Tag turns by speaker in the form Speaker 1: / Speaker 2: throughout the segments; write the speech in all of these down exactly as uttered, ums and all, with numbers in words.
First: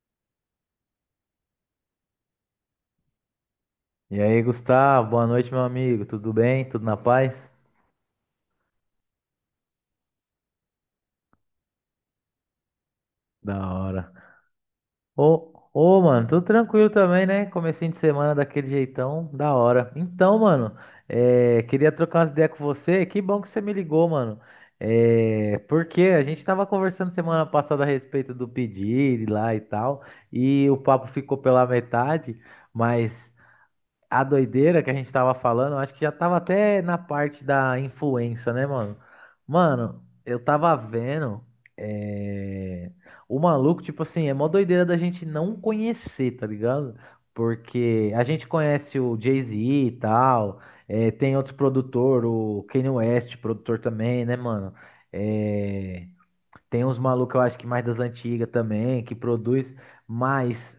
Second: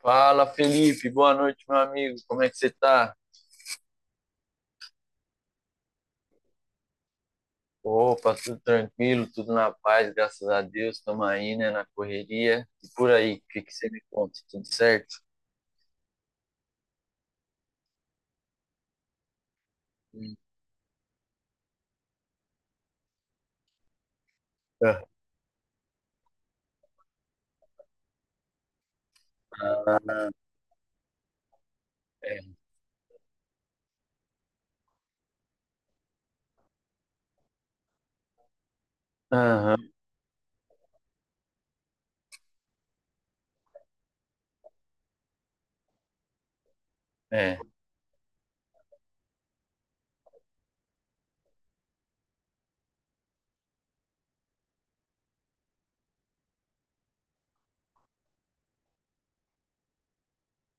Speaker 1: Fala, Felipe. Boa noite, meu amigo. Como é que você tá?
Speaker 2: E aí, Gustavo, boa noite, meu amigo. Tudo bem? Tudo na paz?
Speaker 1: Opa, tudo tranquilo, tudo na paz, graças a Deus. Estamos aí, né, na correria. E por aí, o
Speaker 2: Da
Speaker 1: que que você me
Speaker 2: hora.
Speaker 1: conta? Tudo certo?
Speaker 2: Ô, ô, mano, tudo tranquilo também, né? Comecinho de semana daquele jeitão, da hora.
Speaker 1: Hum.
Speaker 2: Então, mano, é, queria trocar umas ideias com você. Que bom que você me ligou, mano.
Speaker 1: Ah,
Speaker 2: É, porque a gente tava conversando semana passada a respeito do pedido lá e tal, e o papo ficou pela metade,
Speaker 1: é.
Speaker 2: mas. A doideira que a gente tava falando, eu acho que já tava até na parte da influência, né, mano?
Speaker 1: Aham,
Speaker 2: Mano, eu tava vendo. é, O maluco, tipo assim, é mó doideira da gente não conhecer, tá ligado?
Speaker 1: é.
Speaker 2: Porque a gente conhece o Jay-Z e tal, é, tem outros produtores, o Kanye West, produtor também, né, mano? É, tem uns malucos, eu acho que mais das antigas também, que produz, mas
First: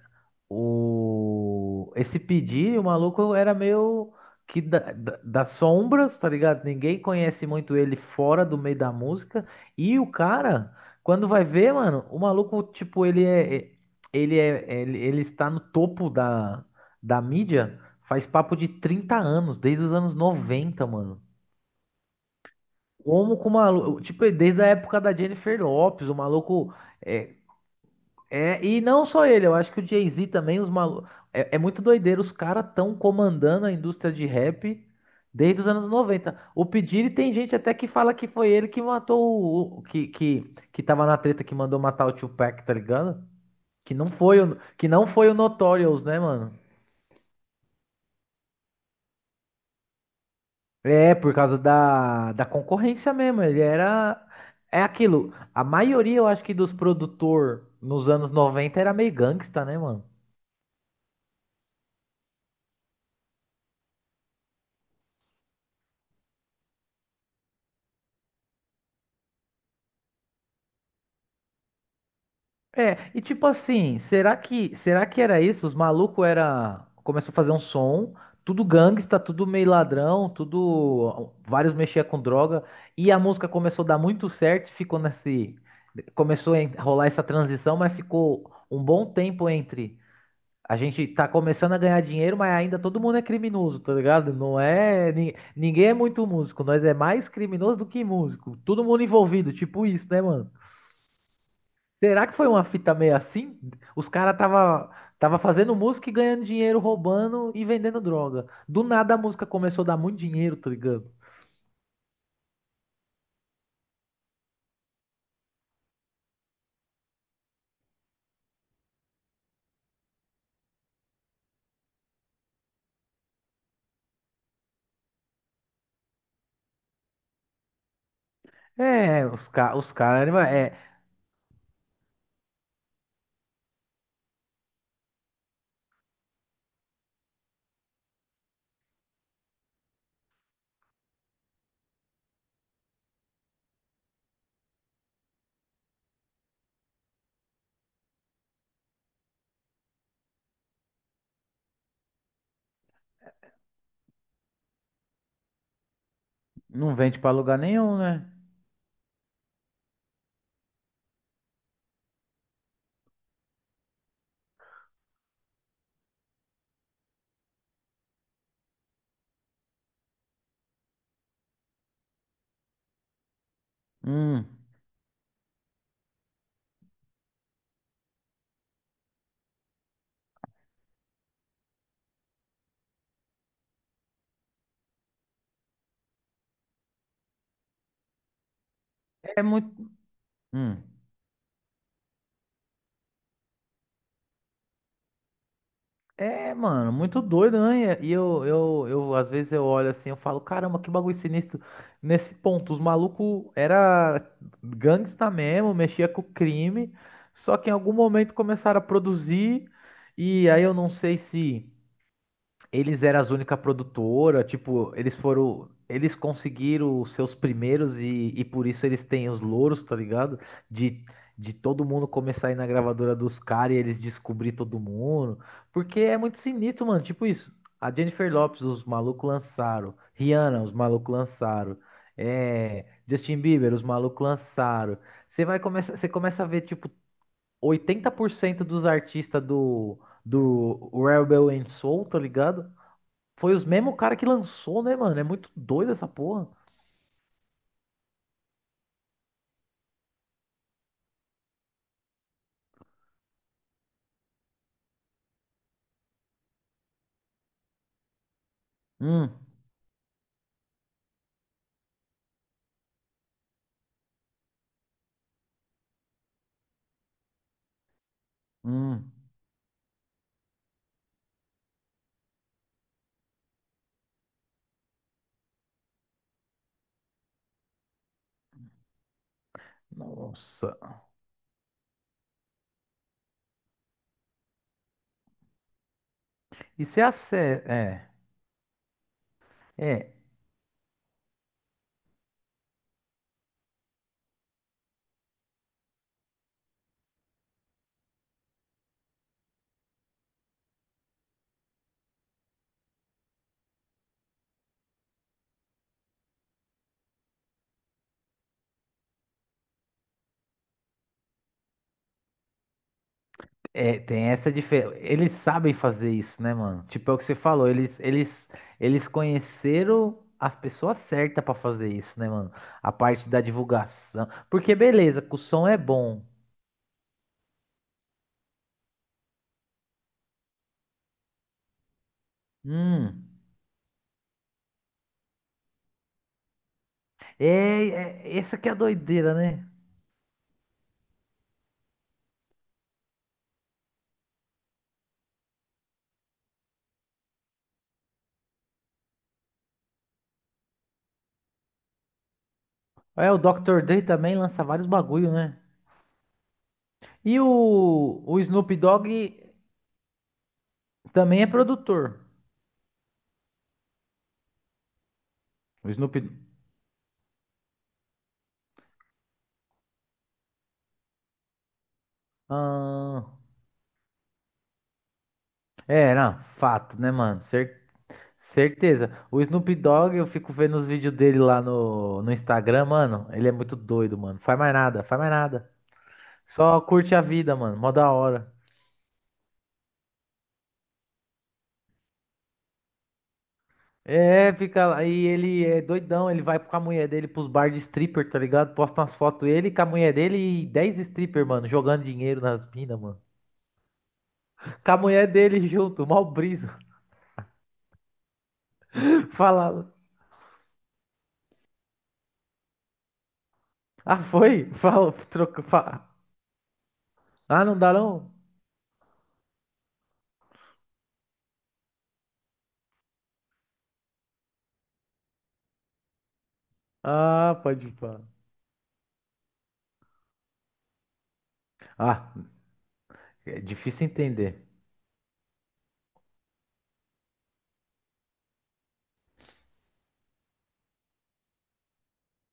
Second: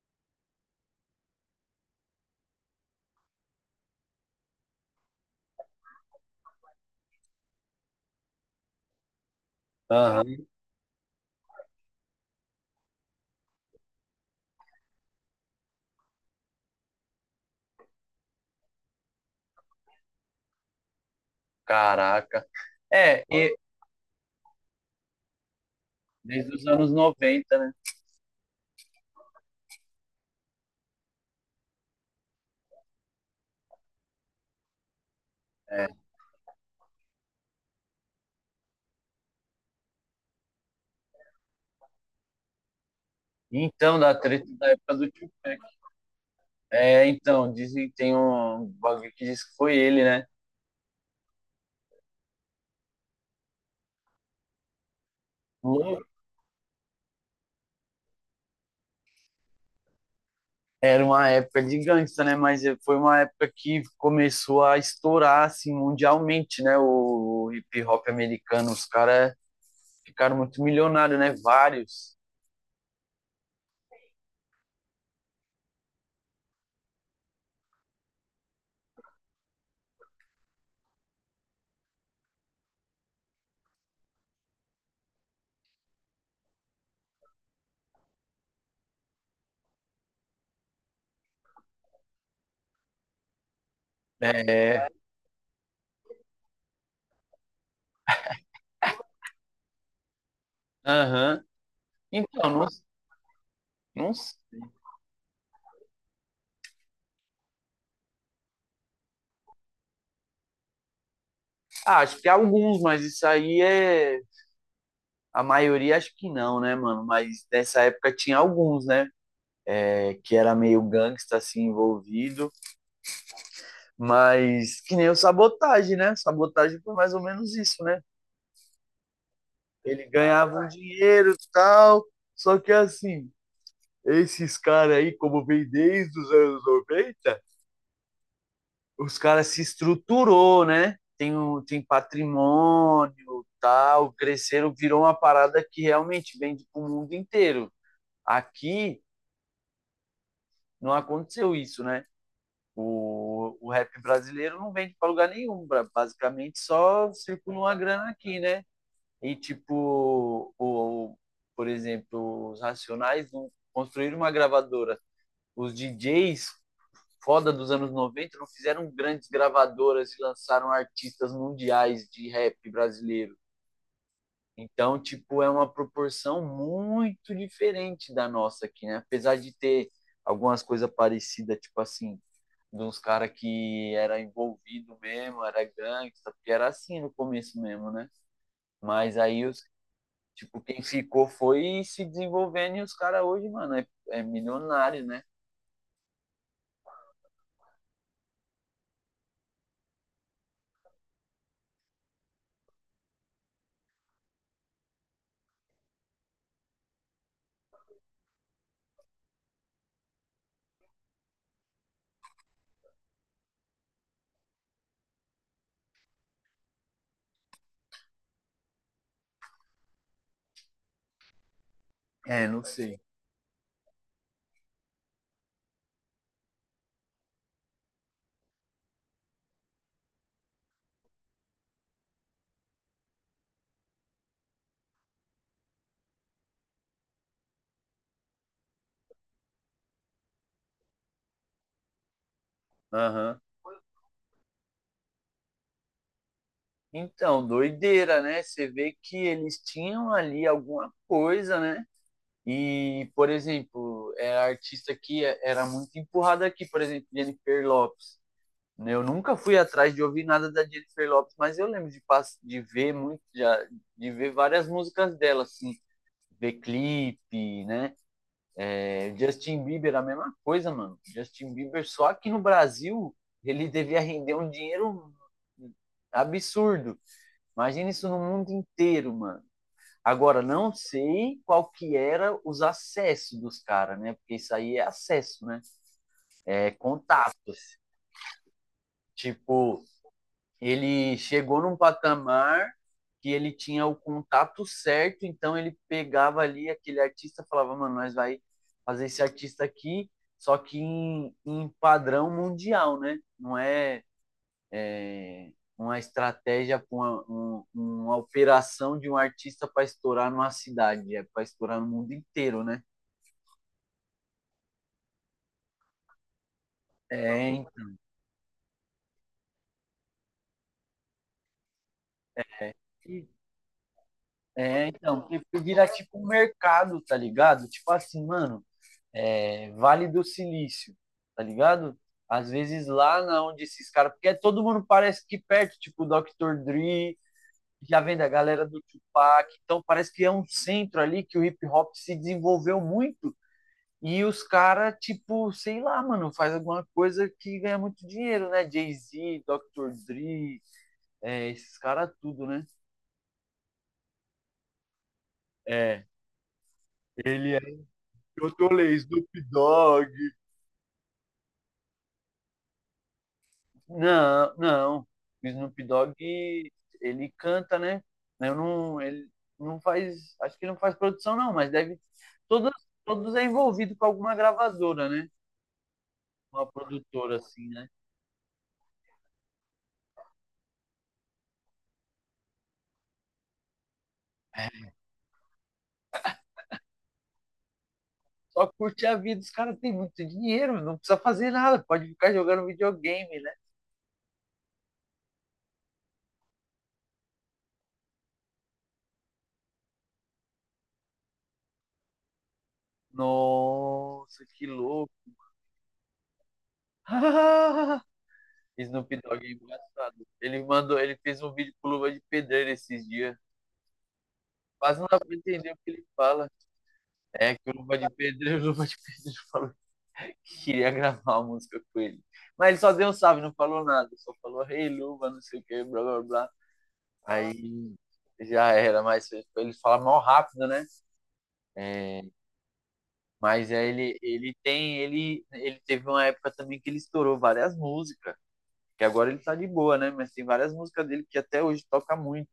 Speaker 2: o esse pedir, o maluco era meio que da, da- das sombras, tá ligado? Ninguém conhece muito ele fora do meio da música. E o
Speaker 1: Aham.
Speaker 2: cara, quando vai ver, mano, o maluco, tipo, ele é é- ele é ele, ele está no topo da da mídia faz papo de trinta anos, desde os anos noventa mano.
Speaker 1: Caraca. É,
Speaker 2: Como com o
Speaker 1: e
Speaker 2: maluco, tipo, desde a época da Jennifer Lopez, o
Speaker 1: desde os
Speaker 2: maluco
Speaker 1: anos
Speaker 2: é,
Speaker 1: noventa, né?
Speaker 2: é, e não só ele, eu acho que o Jay-Z também, os malu É, é muito doideiro, os caras estão comandando a indústria de rap desde os anos
Speaker 1: É.
Speaker 2: noventa. O P. Diddy tem gente até que fala que foi ele que matou o. o- Que, que, que tava na treta que mandou matar o Tupac, tá ligado? Que
Speaker 1: Então,
Speaker 2: não
Speaker 1: da
Speaker 2: foi
Speaker 1: treta
Speaker 2: o,
Speaker 1: da
Speaker 2: que
Speaker 1: época
Speaker 2: não
Speaker 1: do
Speaker 2: foi o
Speaker 1: Tupac.
Speaker 2: Notorious, né, mano?
Speaker 1: É, então, dizem que tem um bagulho que diz que foi ele, né?
Speaker 2: É, por causa da, da concorrência mesmo. Ele era. É aquilo. A maioria, eu acho que, dos produtor nos anos noventa era meio gangsta, né, mano?
Speaker 1: Era uma época de gangsta, né? Mas eh, foi uma época que começou a estourar assim mundialmente, né? O hip hop americano, os caras ficaram muito milionários, né? Vários.
Speaker 2: É, e tipo assim, será que será que era isso? Os malucos era começou a fazer um som, tudo gangsta, tudo meio ladrão, tudo vários mexia com droga e a música começou a dar muito certo, ficou nesse começou a en- rolar essa transição, mas ficou um bom tempo entre a gente tá começando a ganhar dinheiro, mas ainda todo mundo é criminoso, tá ligado? Não
Speaker 1: É.
Speaker 2: é ni- ninguém é muito músico, nós é mais criminoso do que músico, todo mundo envolvido, tipo isso, né, mano?
Speaker 1: Aham.
Speaker 2: Será que
Speaker 1: Então,
Speaker 2: foi uma
Speaker 1: não,
Speaker 2: fita meio assim? Os
Speaker 1: não,
Speaker 2: caras tava, tava fazendo música e ganhando dinheiro, roubando e vendendo droga. Do nada a música começou a dar muito dinheiro, tá ligado?
Speaker 1: ah, acho que alguns, mas isso aí é a maioria acho que não, né, mano? Mas nessa época tinha alguns, né? É, que era meio gangsta assim envolvido, mas que nem o Sabotagem, né? Sabotagem foi mais ou menos isso, né?
Speaker 2: É, os, ca os
Speaker 1: Ele
Speaker 2: caras,
Speaker 1: ganhava um
Speaker 2: é,
Speaker 1: dinheiro e tal. Só que assim, esses caras aí, como vem desde os anos noventa, os caras se estruturou, né? Tem, um, tem patrimônio, tal, cresceram, virou uma parada que realmente vende pro mundo inteiro. Aqui não aconteceu isso, né? O, o rap brasileiro não vende para lugar nenhum, bra- basicamente
Speaker 2: não
Speaker 1: só
Speaker 2: vende pra lugar
Speaker 1: circula uma
Speaker 2: nenhum,
Speaker 1: grana
Speaker 2: né?
Speaker 1: aqui, né? E, tipo, o, o- por exemplo, os Racionais não construíram uma gravadora. Os D Js foda dos anos noventa não fizeram grandes gravadoras e lançaram artistas mundiais de rap brasileiro.
Speaker 2: hum.
Speaker 1: Então, tipo, é uma proporção muito diferente da nossa aqui, né? Apesar de ter algumas coisas parecidas, tipo assim, de uns caras que era envolvido mesmo, era gangsta, porque era assim no começo mesmo, né? Mas
Speaker 2: É
Speaker 1: aí os…
Speaker 2: muito.
Speaker 1: Tipo,
Speaker 2: Hum.
Speaker 1: quem ficou foi se desenvolvendo e os caras hoje, mano, é, é milionário, né?
Speaker 2: É, mano, muito doido, né? E eu, eu, eu, às vezes eu olho assim, eu falo, caramba, que bagulho sinistro. Nesse ponto, os malucos era gangsta mesmo, mexia com crime, só que em algum momento começaram a produzir, e aí eu não sei se eles eram as única produtora, tipo, eles foram. Eles conseguiram os seus primeiros e, e por isso eles têm os louros, tá ligado? De, de todo mundo
Speaker 1: É,
Speaker 2: começar a ir
Speaker 1: não
Speaker 2: na
Speaker 1: sei.
Speaker 2: gravadora dos caras e eles descobrir todo mundo. Porque é muito sinistro, mano. Tipo isso. A Jennifer Lopez, os malucos lançaram. Rihanna, os malucos lançaram. É, Justin Bieber, os malucos lançaram. Você vai começar, você começa a ver, tipo, oitenta por cento dos artistas do, do Rebel and Soul, tá ligado?
Speaker 1: Aham.
Speaker 2: Foi os mesmos cara que lançou, né, mano? É muito doido essa porra.
Speaker 1: Então, doideira, né? Você vê que eles tinham ali alguma coisa, né? E, por exemplo, é artista que é- era muito empurrada aqui, por exemplo, Jennifer Lopes. Né? Eu
Speaker 2: Hum,
Speaker 1: nunca fui atrás de ouvir nada da Jennifer Lopes, mas eu lembro de, pass- de ver muito, de, de ver várias músicas dela, assim, ver clipe, né?
Speaker 2: hum.
Speaker 1: Justin Bieber, a mesma coisa, mano. Justin Bieber, só aqui no Brasil, ele devia render um dinheiro absurdo. Imagina isso no mundo inteiro, mano. Agora, não
Speaker 2: Nossa.
Speaker 1: sei qual que era os acessos dos caras, né? Porque isso aí é acesso, né? É
Speaker 2: Isso é a
Speaker 1: contato.
Speaker 2: sé... É,
Speaker 1: Tipo,
Speaker 2: é,
Speaker 1: ele chegou num patamar que ele tinha o contato certo, então ele pegava ali aquele artista, falava, mano, nós vai fazer esse artista aqui, só que em, em padrão mundial, né? Não é, é uma estratégia, uma, um, uma operação de um artista para estourar numa cidade, é para estourar no mundo inteiro, né?
Speaker 2: é, tem essa diferença. Eles sabem fazer isso, né, mano? Tipo, é o que você
Speaker 1: É,
Speaker 2: falou, eles, eles, eles conheceram as pessoas certas pra fazer isso, né, mano? A parte da divulgação. Porque,
Speaker 1: é então,
Speaker 2: beleza, que o
Speaker 1: porque
Speaker 2: som é
Speaker 1: vira tipo
Speaker 2: bom.
Speaker 1: um mercado, tá ligado? Tipo assim, mano, é, Vale do Silício, tá ligado? Às vezes lá
Speaker 2: Hum.
Speaker 1: na onde esses caras. Porque todo mundo parece que perto, tipo o doutor Dre,
Speaker 2: É,
Speaker 1: já vem da
Speaker 2: é- essa
Speaker 1: galera
Speaker 2: que é a
Speaker 1: do
Speaker 2: doideira,
Speaker 1: Tupac.
Speaker 2: né?
Speaker 1: Então parece que é um centro ali que o hip hop se desenvolveu muito. E os caras, tipo, sei lá, mano, faz alguma coisa que ganha muito dinheiro, né? Jay-Z, doutor Dre, é, esses caras tudo, né?
Speaker 2: É, o doutor Dre também lança vários bagulho, né?
Speaker 1: É,
Speaker 2: E
Speaker 1: ele é
Speaker 2: o, o
Speaker 1: o
Speaker 2: Snoop
Speaker 1: Tolê,
Speaker 2: Dogg.
Speaker 1: Snoop Dogg.
Speaker 2: Também é produtor.
Speaker 1: Não, não. O Snoop
Speaker 2: O Snoop.
Speaker 1: Dogg, ele canta, né? Eu não, ele não faz, acho que ele não faz produção não, mas deve todos…
Speaker 2: Ah,
Speaker 1: todos é envolvido com alguma gravadora, né?
Speaker 2: é, não,
Speaker 1: Uma
Speaker 2: fato, né,
Speaker 1: produtora
Speaker 2: mano?
Speaker 1: assim,
Speaker 2: Cer-
Speaker 1: né?
Speaker 2: certeza. O Snoop Dogg, eu fico vendo os vídeos dele lá no, no Instagram, mano. Ele é muito doido, mano. Faz mais nada, faz mais nada. Só curte a vida, mano. Mó da hora.
Speaker 1: Só curte a vida, os caras têm muito dinheiro, não precisa fazer nada, pode ficar jogando videogame, né?
Speaker 2: É, fica lá. E ele é doidão. Ele vai com a mulher dele pros bar de stripper, tá ligado? Posta umas fotos ele com a mulher dele e dez stripper, mano. Jogando dinheiro nas minas, mano.
Speaker 1: Nossa, que
Speaker 2: Com a
Speaker 1: louco.
Speaker 2: mulher dele junto, mó brisa.
Speaker 1: Snoop Dogg é
Speaker 2: Fala.
Speaker 1: engraçado. Ele mandou, ele fez um vídeo com luva de pedreiro esses dias.
Speaker 2: Ah, foi?
Speaker 1: Quase não
Speaker 2: Fala,
Speaker 1: dá pra
Speaker 2: troca,
Speaker 1: entender o que ele
Speaker 2: fa-
Speaker 1: fala. É
Speaker 2: Ah,
Speaker 1: que o
Speaker 2: não dá
Speaker 1: Luva de
Speaker 2: não?
Speaker 1: Pedreiro, o Luva de Pedreiro falou que queria gravar uma música com ele. Mas ele só deu um salve, não falou nada. Só falou, rei hey, Luva, não sei o que, blá, blá, blá.
Speaker 2: Ah, pode
Speaker 1: Aí
Speaker 2: pá.
Speaker 1: já era, mas ele fala mal rápido, né? É,
Speaker 2: Ah, é
Speaker 1: mas é,
Speaker 2: difícil
Speaker 1: ele, ele
Speaker 2: entender.
Speaker 1: tem, ele, ele teve uma época também que ele estourou várias músicas. Que agora ele tá de boa, né? Mas tem várias músicas dele que até hoje toca muito.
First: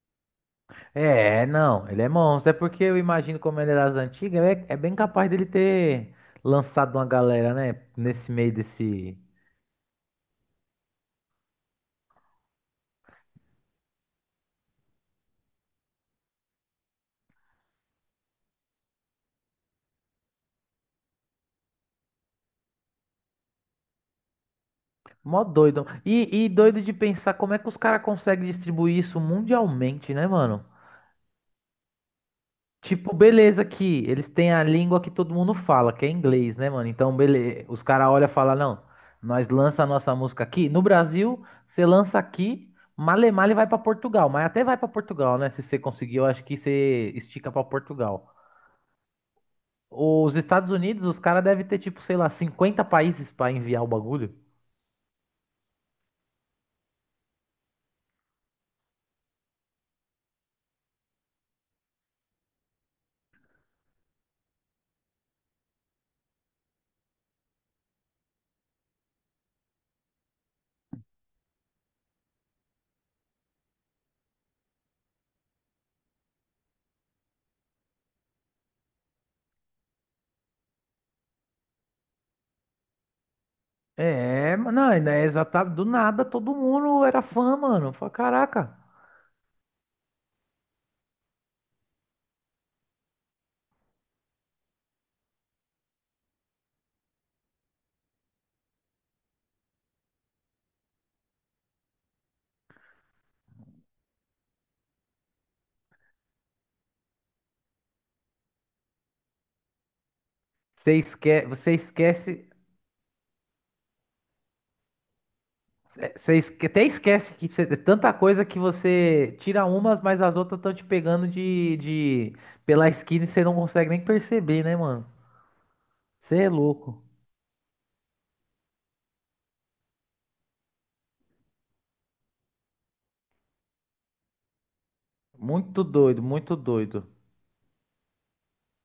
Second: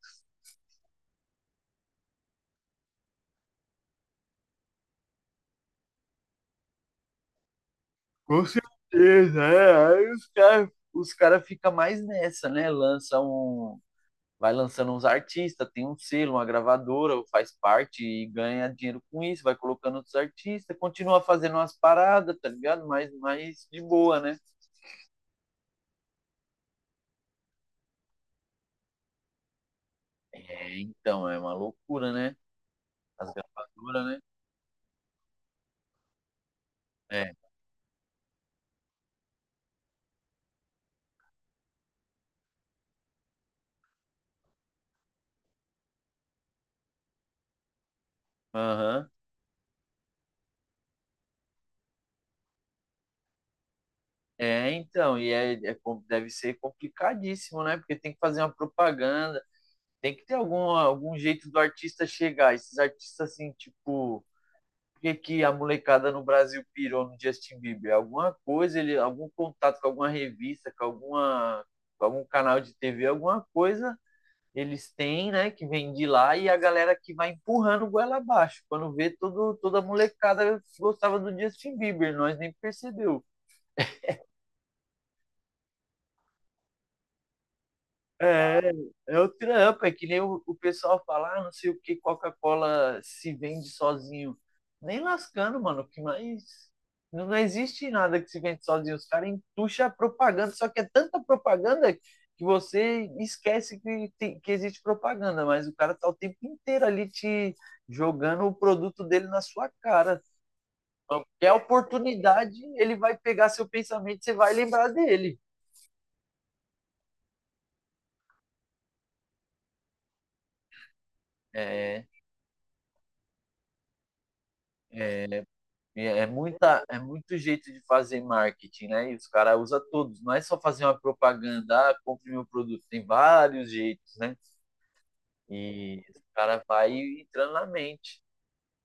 Speaker 2: É, não, ele é monstro. É porque eu imagino como ele era das antigas, é, é bem capaz dele ter lançado uma galera, né? Nesse
Speaker 1: Com
Speaker 2: meio desse.
Speaker 1: certeza, é. Aí os caras os caras ficam mais nessa, né? Lança um, vai lançando uns artistas, tem um selo, uma gravadora, faz parte e ganha dinheiro com isso, vai colocando outros artistas, continua fazendo umas paradas, tá ligado? Mas mais de boa, né?
Speaker 2: Mó doido. E, e doido de pensar como é que os caras conseguem distribuir isso mundialmente, né, mano?
Speaker 1: É, então, é uma loucura, né?
Speaker 2: Tipo,
Speaker 1: As
Speaker 2: beleza que
Speaker 1: gravadoras, né?
Speaker 2: eles têm a língua que todo mundo fala, que é inglês, né, mano? Então,
Speaker 1: É,
Speaker 2: beleza. Os caras olham e falam, não, nós lança a nossa música aqui. No Brasil, você lança aqui, male male vai pra Portugal. Mas até vai pra Portugal, né? Se você conseguir, eu acho que você estica pra Portugal.
Speaker 1: aham.
Speaker 2: Os Estados Unidos, os caras devem ter, tipo, sei lá, cinquenta países pra enviar o bagulho.
Speaker 1: É, então, e é, é com- deve ser complicadíssimo, né? Porque tem que fazer uma propaganda, tem que ter algum, algum jeito do artista chegar. Esses artistas, assim, tipo, que, que a molecada no Brasil pirou no Justin Bieber? Alguma coisa, ele, algum contato com alguma revista, com, alguma, com algum canal de T V, alguma coisa eles têm, né, que vem de lá e a galera que vai empurrando o goela abaixo. Quando vê, todo, toda a molecada gostava do Justin Bieber, nós nem percebeu.
Speaker 2: É, mas não, ainda é exatamente do nada, todo mundo era fã, mano. Fala,
Speaker 1: É,
Speaker 2: caraca.
Speaker 1: é o trampo, é que nem o, o pessoal fala, ah, não sei o que, Coca-Cola se vende sozinho. Nem lascando, mano, que mais. Não, não existe nada que se vende sozinho. Os caras entucham a propaganda, só que é tanta propaganda que você esquece que, tem- que existe propaganda, mas o cara tá o tempo inteiro ali te jogando o produto dele na sua cara.
Speaker 2: Você esquece,
Speaker 1: Qualquer
Speaker 2: você esquece,
Speaker 1: oportunidade, ele vai pegar seu pensamento, você vai lembrar dele.
Speaker 2: Você esque- até esquece que cê- é tanta coisa que você tira umas, mas as outras estão te pegando de, de pela esquina e você não consegue nem perceber, né, mano?
Speaker 1: É, E É
Speaker 2: Você é
Speaker 1: muita, é
Speaker 2: louco.
Speaker 1: muito jeito de fazer marketing, né? E os caras usam todos. Não é só fazer uma propaganda, ah, compre meu produto. Tem vários jeitos, né?
Speaker 2: Muito
Speaker 1: E o
Speaker 2: doido, muito
Speaker 1: cara vai
Speaker 2: doido.
Speaker 1: entrando na mente.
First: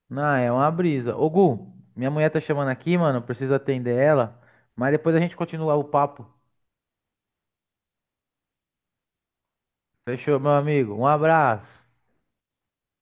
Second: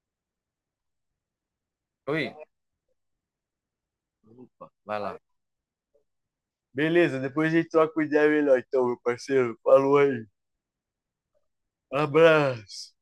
Speaker 2: Não, é uma brisa. Ô, Gu, minha
Speaker 1: Oi?
Speaker 2: mulher tá chamando aqui, mano. Preciso atender ela.
Speaker 1: Opa,
Speaker 2: Mas
Speaker 1: vai lá.
Speaker 2: depois a gente continua o papo.
Speaker 1: Beleza, depois a gente troca uma ideia melhor, então, meu parceiro. Falou aí.
Speaker 2: Fechou, meu amigo. Um abraço.
Speaker 1: Abraço.